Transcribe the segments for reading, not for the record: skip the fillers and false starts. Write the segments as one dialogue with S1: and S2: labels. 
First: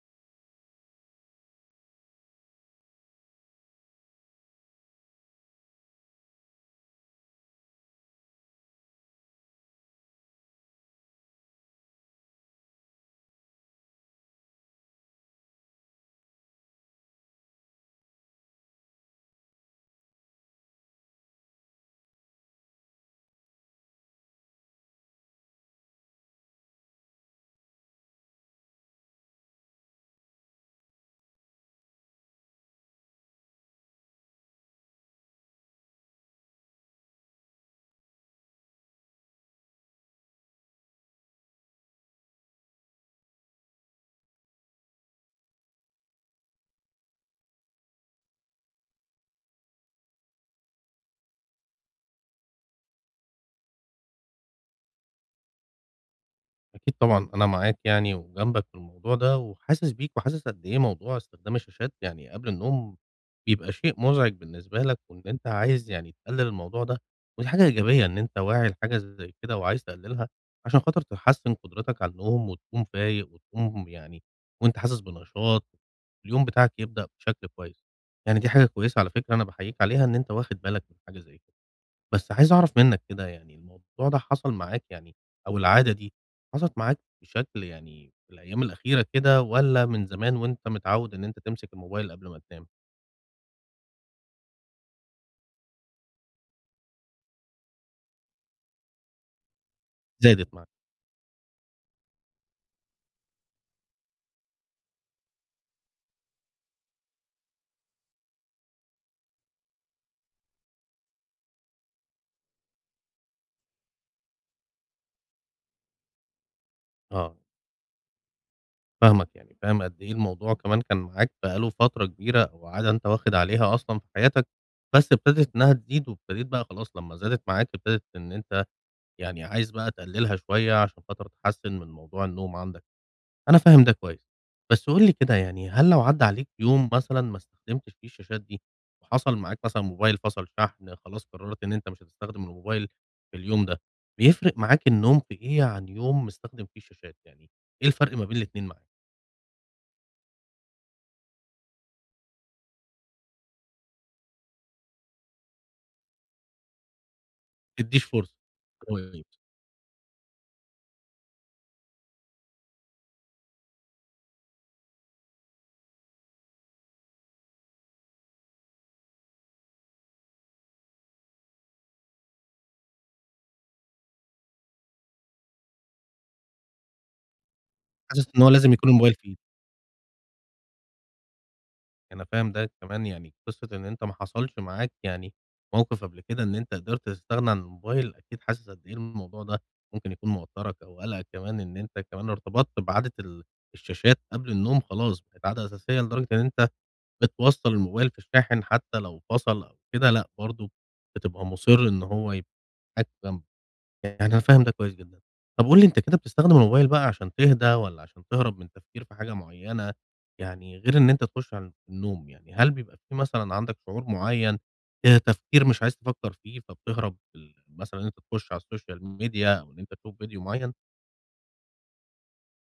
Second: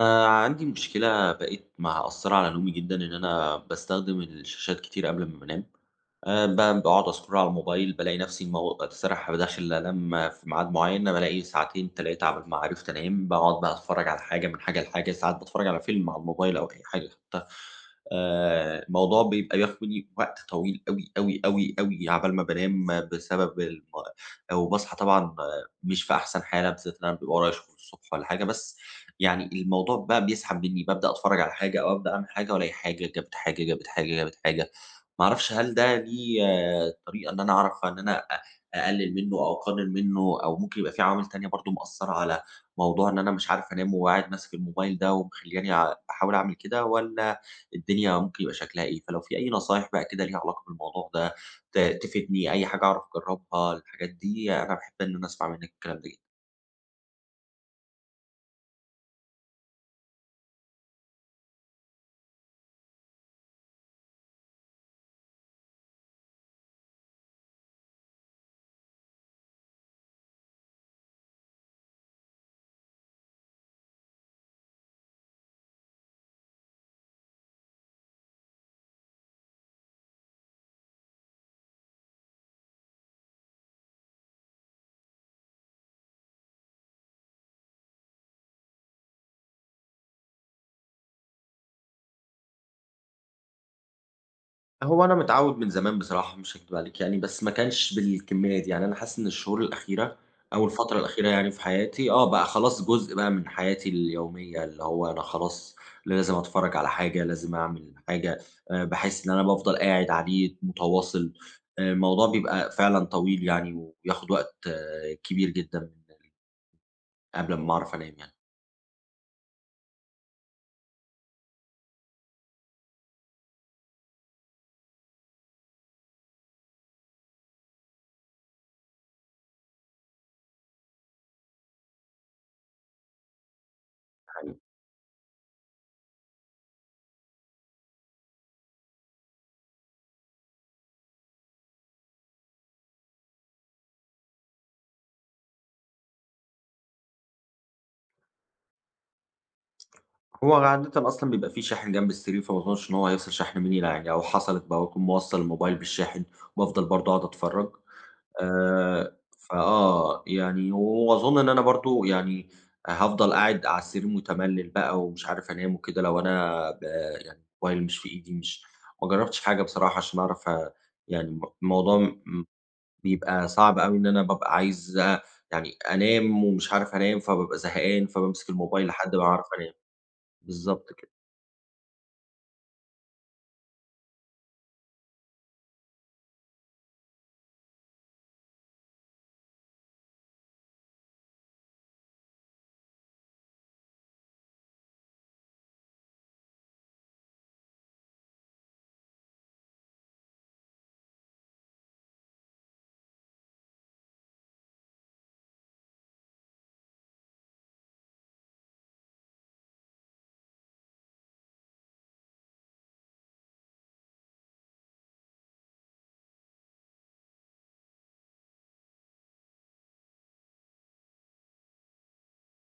S1: أنا عندي مشكلة بقِت مأثّرة على نومي جدًا، إن أنا باستخدم الشاشات كتير قبل أمّا بانام، ب باقعد أscroll على الموبايل، بالاقي نفسي الساعة داخل أنام في ميعاد معيّن، بالاقي ساعتين، 3 على ما عرفت أنام، باقعد بقى أتفرّج على حاجة، من حاجة لحاجة، ساعات باتفرّج على فيلم على الموبايل أو أي حاجة حتى. الموضوع بيبقى بياخد منّي وقت طويل أوي، أوي، أوي، أوي عقبال ما بانام بسبب الم وباصحى طبعًا مش في أحسن حالة، بالذات إن أنا بيبقى ورايا شغل الصبح والّا حاجة، بس يعني الموضوع بقى بيسحب منّي، بابدأ أتفرّج على حاجة أو أبدأ أعمل حاجة وألاقي حاجة جابت حاجة، جابت حاجة، جابت حاجة. ما أعرفش هل ده ليه طريقة إن أنا أعرف إن أنا أقلِّل منّه أو أقلِّل منّه أو ممكن يبقى في عوامل تانية برضه مأثّرة على موضوع إن أنا مش عارف أنام وقاعد ماسك الموبايل ده ومخلّياني باحاول أعمل كده والّا الدنيا ممكن يبقى شكلها إيه؟ فلو في أي نصايح بقى كده ليها علاقة بالموضوع ده تفيدني، أي حاجة أعرف أجرّبها، الحاجات دي أنا باحب إن أنا أسمع منّك الكلام ده جدًا.
S2: أكيد طبعًا، أنا معاك يعني وجنبك في الموضوع ده، وحاسس بيك وحاسس قد إيه موضوع استخدام الشاشات يعني قبل النوم بيبقى شيء مُزعج بالنسبة لك، وإن أنت عايز يعني تقلل الموضوع ده. ودي حاجة إيجابية إن أنت واعي لحاجة زي كده وعايز تقللها، عشان خاطر تحسّن قدرتك على النوم وتقوم فايق وتقوم يعني وأنت حاسس بنشاط، اليوم بتاعك يبدأ بشكل كويس. يعني دي حاجة كويسة على فكرة أنا باحييك عليها إن أنت واخد بالك من حاجة زي كده. بس عايز أعرف منّك كده يعني الموضوع ده حصل معاك يعني، أو العادة دي حصلت معاك بشكل يعني في الأيام الأخيرة كده والّا من زمان وأنت متعوّد إن أنت تمسك الموبايل قبل ما تنام،
S1: هو أنا متعوّد من زمان بصراحة مش هاكدب عليكِ يعني، بس ما كانش بالكمية دي، يعني أنا حاسس إن الشهور الأخيرة
S2: زادت
S1: أو
S2: معاك؟
S1: الفترة الأخيرة يعني في حياتي بقى خلاص جزء بقى من حياتي اليومية، اللي هو أنا خلاص لازم أتفرّج على حاجة، لازم أعمل حاجة. باحس إن أنا بافضل قاعد عليه متواصل. الموضوع بيبقى فعلًا طويل يعني وبياخد وقت كبير جدًا
S2: آه،
S1: قبل أمّا أعرف أنام يعني.
S2: فاهمك يعني، فاهم قد إيه الموضوع كمان كان معاك بقى له فترة كبيرة أو عادة أنت واخد عليها أصلًا في حياتك، بس ابتدت إنها تزيد وابتديت بقى خلاص لمّا زادت معاك ابتدت إن أنت يعني عايز بقى تقللها شوية عشان خاطر تحسّن من موضوع النوم عندك. أنا فاهم ده
S1: دي
S2: كويس.
S1: حقيقة.
S2: بس قُل لي كده يعني، هل لو عدّى عليك يوم مثلًا ما استخدمتش فيه الشاشات دي، وحصل معاك مثلًا موبايل فصل شحن خلاص قررت إن أنت مش هتستخدم الموبايل في اليوم ده، بيفرق معاك النوم في إيه عن يوم مستخدم فيه الشاشات؟ يعني إيه الفرق ما بين الاتنين معاك؟
S1: هو عادةً أصلًا بيبقى في شاحن جنب السرير، فما أظنش إن هو هيفصل شحن مني لا يعني لو حصلت باكون موصّل الموبايل بالشاحن وأفضل برضه أقعد أتفرّج.
S2: ما بتديش فرصة. كويس.
S1: فآه، يعني وأظن إن أنا برضه يعني هافضل قاعد على السرير متملّل بقى ومش عارف أنام وكده لو أنا ب يعني الموبايل مش في إيدي مش ما جرّبتش حاجة بصراحة عشان أعرف يعني الموضوع بيبقى صعب أوي إن أنا بابقى عايز يعني أنام ومش عارف أنام، فبابقى زهقان،
S2: حاسس إن هو
S1: فبامسك
S2: لازم
S1: الموبايل
S2: يكون الموبايل
S1: لحد ما
S2: فيه.
S1: أعرف أنام. بالضبط كده.
S2: أنا فاهم ده كمان، يعني قصة إن أنت ما حصلش معاك يعني موقف قبل كده إن أنت قدرت تستغنى عن الموبايل، أكيد حاسس قد إيه الموضوع ده ممكن يكون موتّرك أو قلقك كمان، إن أنت كمان ارتبطت بعادة الشاشات قبل النوم خلاص، بقت عادة أساسية لدرجة إن أنت بتوصّل الموبايل في الشاحن حتى لو فصل أو كده لأ، برضه بتبقى مُصِر إن هو يبقى معاك جنبك. يعني أنا فاهم ده كويس جدًا. طب قُل لي أنت كده بتستخدم الموبايل بقى عشان تهدى والّا عشان تهرب من التفكير في حاجة معيّنة؟ يعني غير إن أنت تخش على النوم، يعني هل بيبقى في مثلًا عندك شعور معيّن تفكير مش عايز تفكّر فيه فبتهرب مثلًا إن أنت تخش على الSocial Media أو إن أنت تشوف فيديو معيّن؟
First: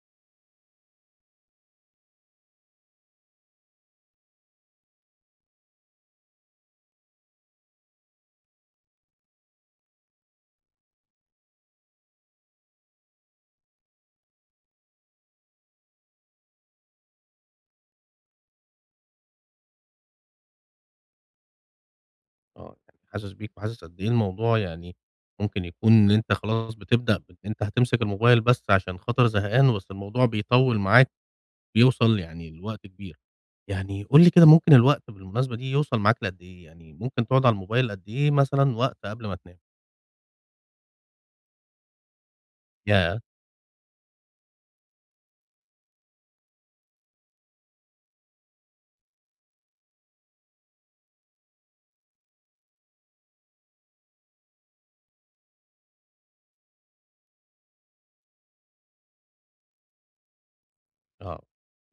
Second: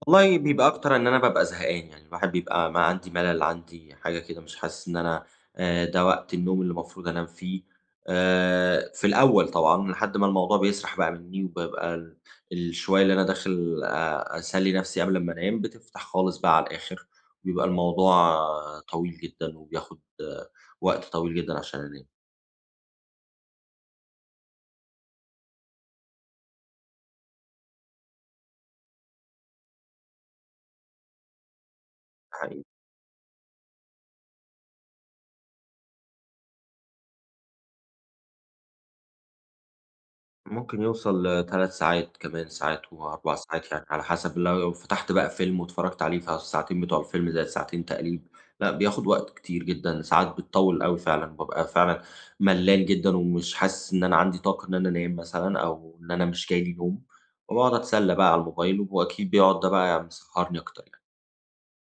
S1: والله بيبقى أكتر إن أنا بابقى زهقان، يعني الواحد بيبقى ما عندي ملل، عندي حاجة كده مش حاسس إن أنا ده وقت النوم اللي المفروض أنام فيه. في الأول طبعًا لحد ما الموضوع بيسرح بقى منّي، وبابقى ال الشوية اللي أنا داخل أسلّي نفسي قبل أمّا أنام بتفتح خالص بقى على الآخر. بيبقى الموضوع طويل جدًا وبياخد وقت طويل جدًا عشان أنام.
S2: آه، يعني حاسس بيك وحاسس قد إيه الموضوع، يعني ممكن يكون إن أنت خلاص بتبدأ بإن أنت هتمسك الموبايل بس عشان خاطر زهقان، بس الموضوع بيطوّل معاك بيوصل
S1: ده
S2: يعني
S1: حقيقي.
S2: لوقت كبير. يعني قُل لي كده، ممكن الوقت بالمناسبة دي يوصل معاك لقد إيه؟ يعني ممكن تقعد على الموبايل قد إيه مثلًا وقت قبل ما تنام؟
S1: ممكن يوصل ل3 ساعات كمان، ساعات
S2: ياه!
S1: و4 ساعات يعني على حسب لو فتحت بقى فيلم واتفرّجت عليه فالساعتين بتوع الفيلم زائد ساعتين تقليب. لأ بياخد وقت كتير جدًا، ساعات بتطوّل أوي فعلًا، بابقى فعلًا ملّان جدًا ومش حاسس إن أنا عندي طاقة إن أنا أنام مثلًا أو إن أنا مش جاي لي نوم، وباقعد أتسلّى بقى على الموبايل وأكيد بيقعد ده بقى مسهّرني أكتر يعني.
S2: آه.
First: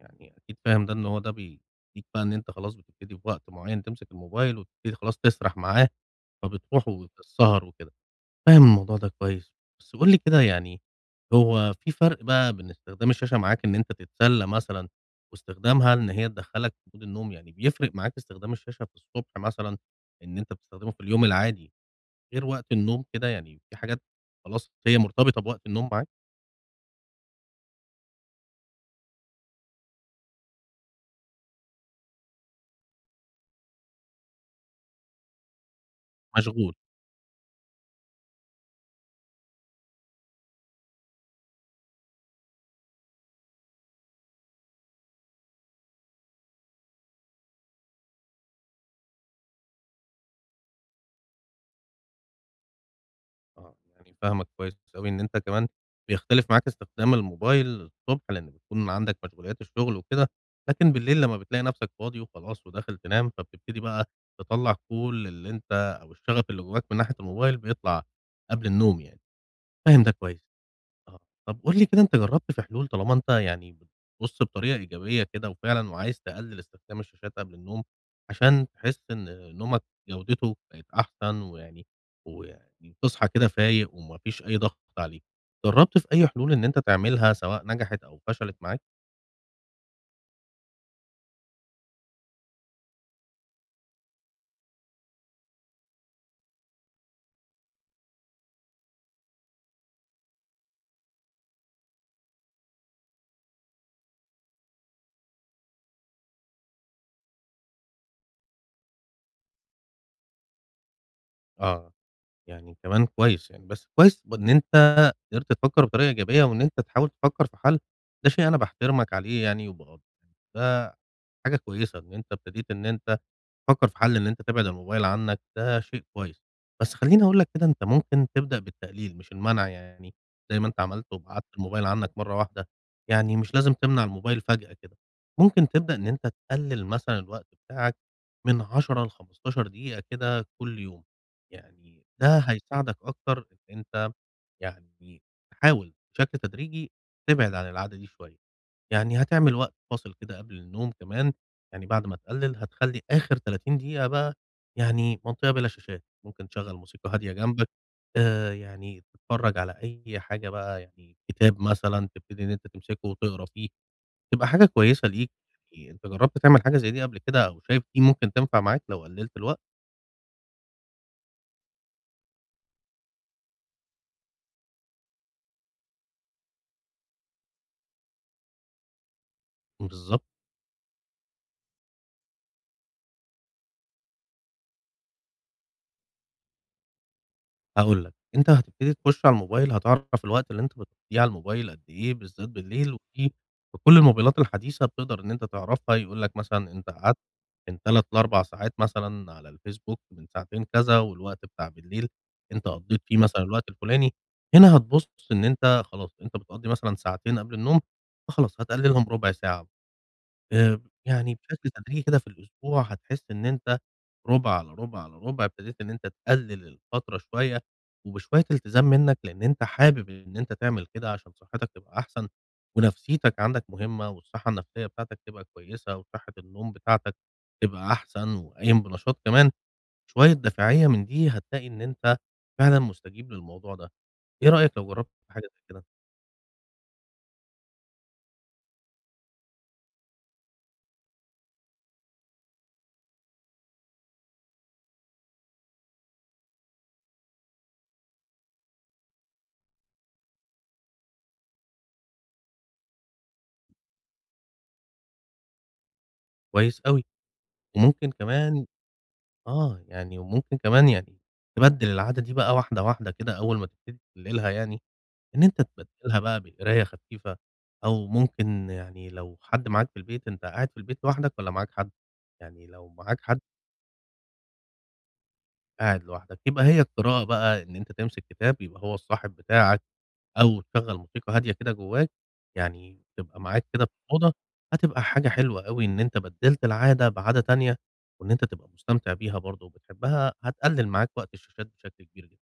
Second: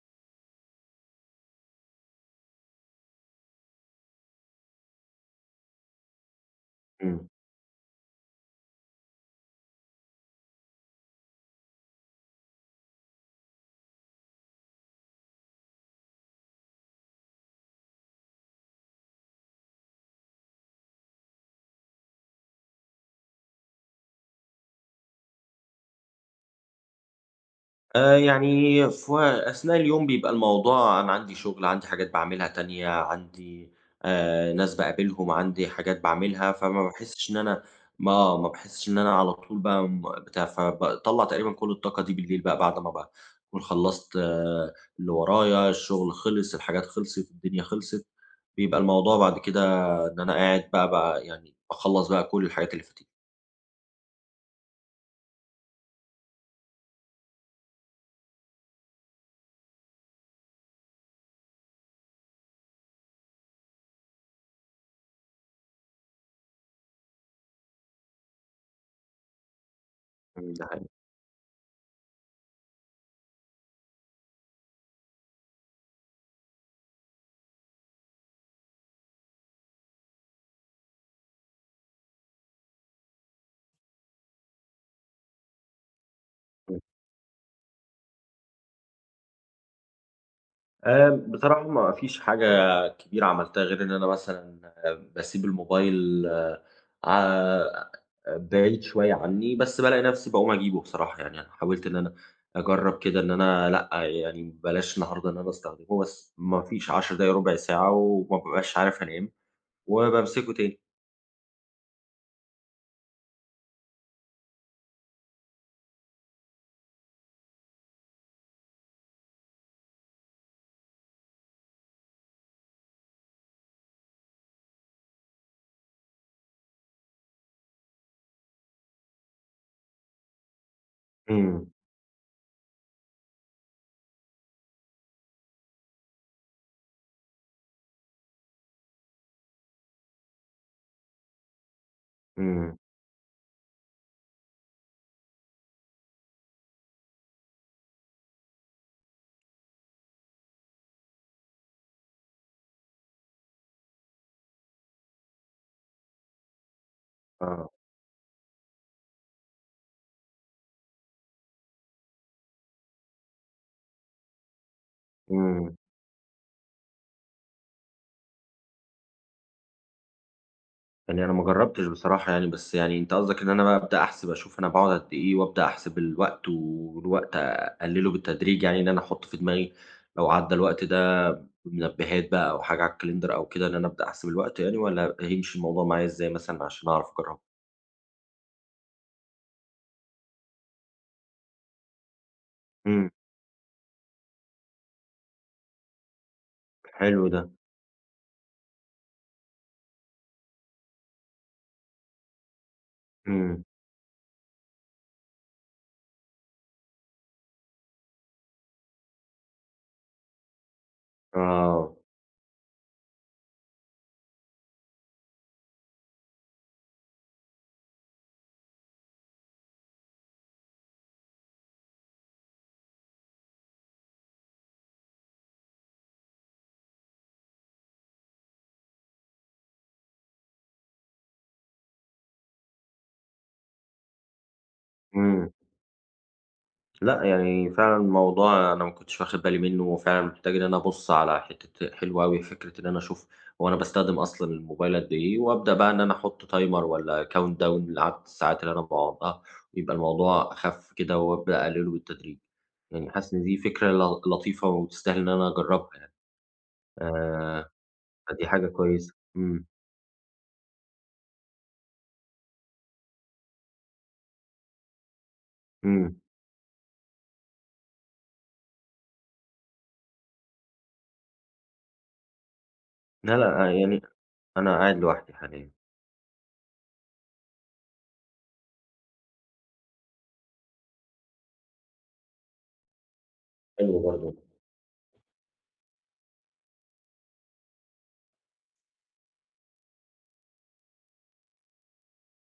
S2: يعني أكيد فاهم ده إن هو ده بيدّيك بقى إن أنت خلاص بتبتدي في وقت معيّن تمسك الموبايل وتبتدي خلاص تسرح معاه، فبتروح وفي
S1: إمم.
S2: السهر وكده. فاهم الموضوع ده كويس. بس قُل لي كده يعني، هو في فرق بقى بين استخدام الشاشة معاك إن أنت تتسلى مثلًا واستخدامها إن هي تدخّلك في مود النوم، يعني بيفرق معاك استخدام الشاشة في الصبح مثلًا إن أنت بتستخدمه في اليوم العادي غير وقت النوم كده، يعني في حاجات خلاص هي مرتبطة بوقت النوم معاك؟
S1: يعني في أثناء اليوم بيبقى الموضوع أنا عندي شغل، عندي حاجات باعملها تانية، عندي ناس باقابلهم، عندي حاجات باعملها،
S2: مشغول.
S1: فما باحسّش إن أنا ما باحسّش إن أنا على طول بقى بتاع، فباطلّع تقريبًا كل الطاقة دي بالليل بقى بعد ما باكون خلّصت اللي ورايا، الشغل خلص، الحاجات خلصت، الدنيا خلصت. بيبقى الموضوع بعد كده إن أنا قاعد بقى يعني باخلّص بقى كل الحاجات اللي فاتتني.
S2: آه، يعني فاهمك كويس أوي إن أنت كمان بيختلف معاك استخدام الموبايل الصبح، لإن بتكون عندك مشغوليات الشغل وكده، لكن بالليل لمّا بتلاقي نفسك فاضي وخلاص وداخل تنام، فبتبتدي بقى تطلّع كل اللي أنت أو الشغف اللي جواك من ناحية الموبايل بيطلع قبل النوم يعني، فاهم ده كويس.
S1: إمم، ده حقيقي.
S2: آه، طب قُل لي كده، أنت جرّبت في حلول طالما أنت يعني بتبُص بطريقة إيجابية كده وفعلًا وعايز تقلل استخدام الشاشات قبل النوم، عشان تحس إن نومك جودته بقت أحسن ويعني تصحى كده فايق وما فيش أي ضغط عليك، جرّبت في أي حلول إن أنت تعملها سواء نجحت أو فشلت معاك؟
S1: بصراحة ما فيش حاجة كبيرة عملتها غير إن أنا مثلًا باسيب الموبايل آه، ع بعيد شوية عني، بس بالاقي نفسي باقوم أجيبه بصراحة. يعني أنا حاولت إن أنا أجرّب كده إن أنا لأ، يعني بلاش النهارده إن أنا أستخدمه، بس ما فيش 10 دقايق، ربع ساعة وما بابقاش عارف أنام وبامسكه تاني.
S2: آه. يعني كمان كويس يعني، بس كويس إن أنت قدرت تفكّر بطريقة إيجابية وإن أنت تحاول تفكّر في حل، ده شيء أنا باحترمك عليه يعني وباقدّره، ده حاجة كويسة إن أنت ابتديت إن أنت تفكّر في حل إن أنت تبعد الموبايل عنّك، ده شيء كويس. بس خلّيني أقول لك كده، أنت ممكن تبدأ بالتقليل مش المنع يعني، زي ما أنت عملت وبعدت
S1: إمم،
S2: الموبايل عنّك مرّة واحدة، يعني مش لازم تمنع الموبايل فجأة كده، ممكن تبدأ إن أنت تقلّل مثلًا الوقت بتاعك من 10 ل15 دقيقة كده كل يوم. يعني ده
S1: إمم،
S2: هيساعدك أكتر إن أنت يعني تحاول بشكل تدريجي تبعد عن العادة دي شوية. يعني هتعمل وقت فاصل كده قبل النوم كمان، يعني بعد ما تقلِّل هتخلّي آخر 30 دقيقة بقى، يعني منطقة بلا شاشات، ممكن تشغّل موسيقى هادية جنبك،
S1: آه،
S2: يعني تتفرّج على أي حاجة بقى، يعني كتاب مثلًا تبتدي إن أنت تمسكه وتقرا فيه، تبقى حاجة كويسة ليك.
S1: إمم.
S2: يعني أنت جرّبت تعمل حاجة زي دي قبل كده أو شايف دي ممكن تنفع معاك لو قلِّلت الوقت؟
S1: يعني أنا ما جرّبتش بصراحة يعني، بس يعني أنت قصدك إن أنا بقى أبدأ أحسب أشوف أنا باقعد قد إيه، وأبدأ أحسب الوقت، والوقت أقلّله بالتدريج، يعني إن أنا أحُط في دماغي
S2: بالضبط.
S1: لو عدّى الوقت ده بمنبهات بقى أو حاجة على الكالندر أو كده، إن أنا أبدأ أحسب الوقت يعني، والّا هيمشي الموضوع معايا إزاي مثلًا عشان أعرف أجرّبه؟
S2: هاقول لك، أنت هتبتدي تخش على الموبايل هتعرف الوقت اللي أنت بتقضيه على الموبايل قد إيه، بالذات بالليل،
S1: إمم،
S2: وفي بكل الموبايلات الحديثة بتقدر إن أنت تعرفها، يقول لك مثلًا أنت قعدت
S1: حلو ده،
S2: من 3 ل4 ساعات مثلًا على الفيسبوك من ساعتين كذا، والوقت بتاع بالليل أنت قضيت فيه مثلًا
S1: إمم،
S2: الوقت الفلاني، هنا هتبُص إن أنت خلاص أنت بتقضي مثلًا ساعتين قبل النوم، فخلاص هتقللهم ربع ساعة، يعني بشكل
S1: آه،
S2: تدريجي كده في الأسبوع هتحس إن أنت رُبع، على رُبع، على رُبع ابتديت إن أنت تقلل الفترة شوية، وبشوية التزام منّك لإن أنت حابب إن أنت تعمل كده عشان صحتك تبقى أحسن، ونفسيتك عندك مهمة، والصحة النفسية بتاعتك تبقى كويسة، وصحة النوم بتاعتك تبقى أحسن، وقايم بنشاط كمان، شوية دافعية من دي هتلاقي إن أنت فعلًا مستجيب للموضوع ده، إيه رأيك لو جرّبت حاجة
S1: إمم.
S2: زي كده؟
S1: لأ، يعني فعلًا الموضوع أنا ما كنتش واخد بالي منه، وفعلًا محتاج إن أنا أبُص على حتّة حلوة أوي فكرة إن أنا أشوف هو أنا باستخدم أصلًا الموبايل قد إيه، وأبدأ بقى إن أنا أحُط timer والّا countdown لعدد الساعات اللي أنا باقعدها، ويبقى الموضوع أخَف كده وأبدأ أقلله بالتدريج. يعني حاسس إن دي فكرة لطيفة وتستاهل إن أنا أجرّبها يعني.
S2: كويس أوي.
S1: آآ
S2: وممكن
S1: فدي
S2: كمان
S1: حاجة كويسة. إمم،
S2: وممكن كمان يعني تبدِّل العادة دي بقى واحدة، واحدة كده أول ما تبتدي تقلِّلها يعني، إن أنت
S1: إمم.
S2: تبدِّلها بقى بقراية خفيفة أو ممكن يعني لو حد معاك في البيت، أنت قاعد في البيت لوحدك والّا معاك حد؟ يعني لو معاك
S1: لا،
S2: حد
S1: لأ، آه، يعني أنا قاعد لوحدي حاليًا.
S2: قاعد لوحدك، يبقى هي القراءة بقى إن أنت تمسك كتاب يبقى هو الصاحب بتاعك. أو تشغّل موسيقى هادية كده جوّاك، يعني تبقى معاك كده في
S1: حلو
S2: الأوضة،
S1: برضه.
S2: هتبقى حاجة حلوة أوي إن أنت بدّلت العادة بعادة تانية، وإن أنت تبقى مستمتع بيها برضه وبتحبها، هتقلل معاك وقت الشاشات بشكل كبير جدًا،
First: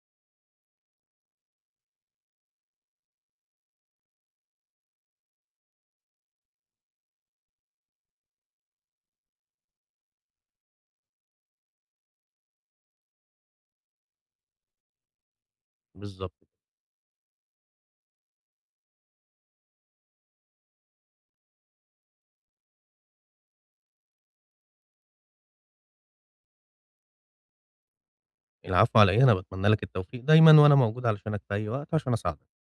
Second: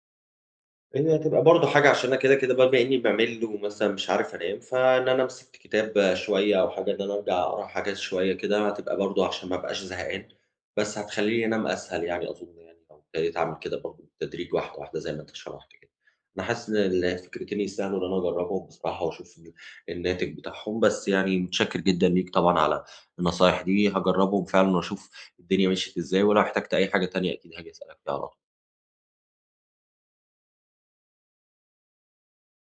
S1: هي هتبقى برضه حاجة عشان أنا كده، كده بما إنّي بامِل ومثلًا مش عارف أنام، فإن أنا أمسك كتاب شوية أو حاجة، إن أنا أرجع أقرا حاجات شوية كده، هتبقى برضه عشان ما أبقاش زهقان، بس هتخلّيني أنام أسهل يعني أظُن يعني لو ابتديت أعمل كده برضه بالتدريج واحدة، واحدة زي ما أنت شرحت كده.
S2: بالضبط
S1: أنا
S2: كده.
S1: حاسس إن الفكرتين يستاهلوا إن أنا أجرّبهم بصراحة وأشوف الناتج بتاعهم، بس يعني متشكّر جدًا ليك طبعًا على النصايح دي، هاجرّبهم فعلًا وأشوف الدنيا مشيت إزاي، ولو احتجت أي حاجة تانية أكيد هاجي أسألك فيها على طول.
S2: العفو على إيه، أنا باتمنى لك التوفيق دايمًا، وأنا موجود علشانك في أي وقت عشان أساعدك.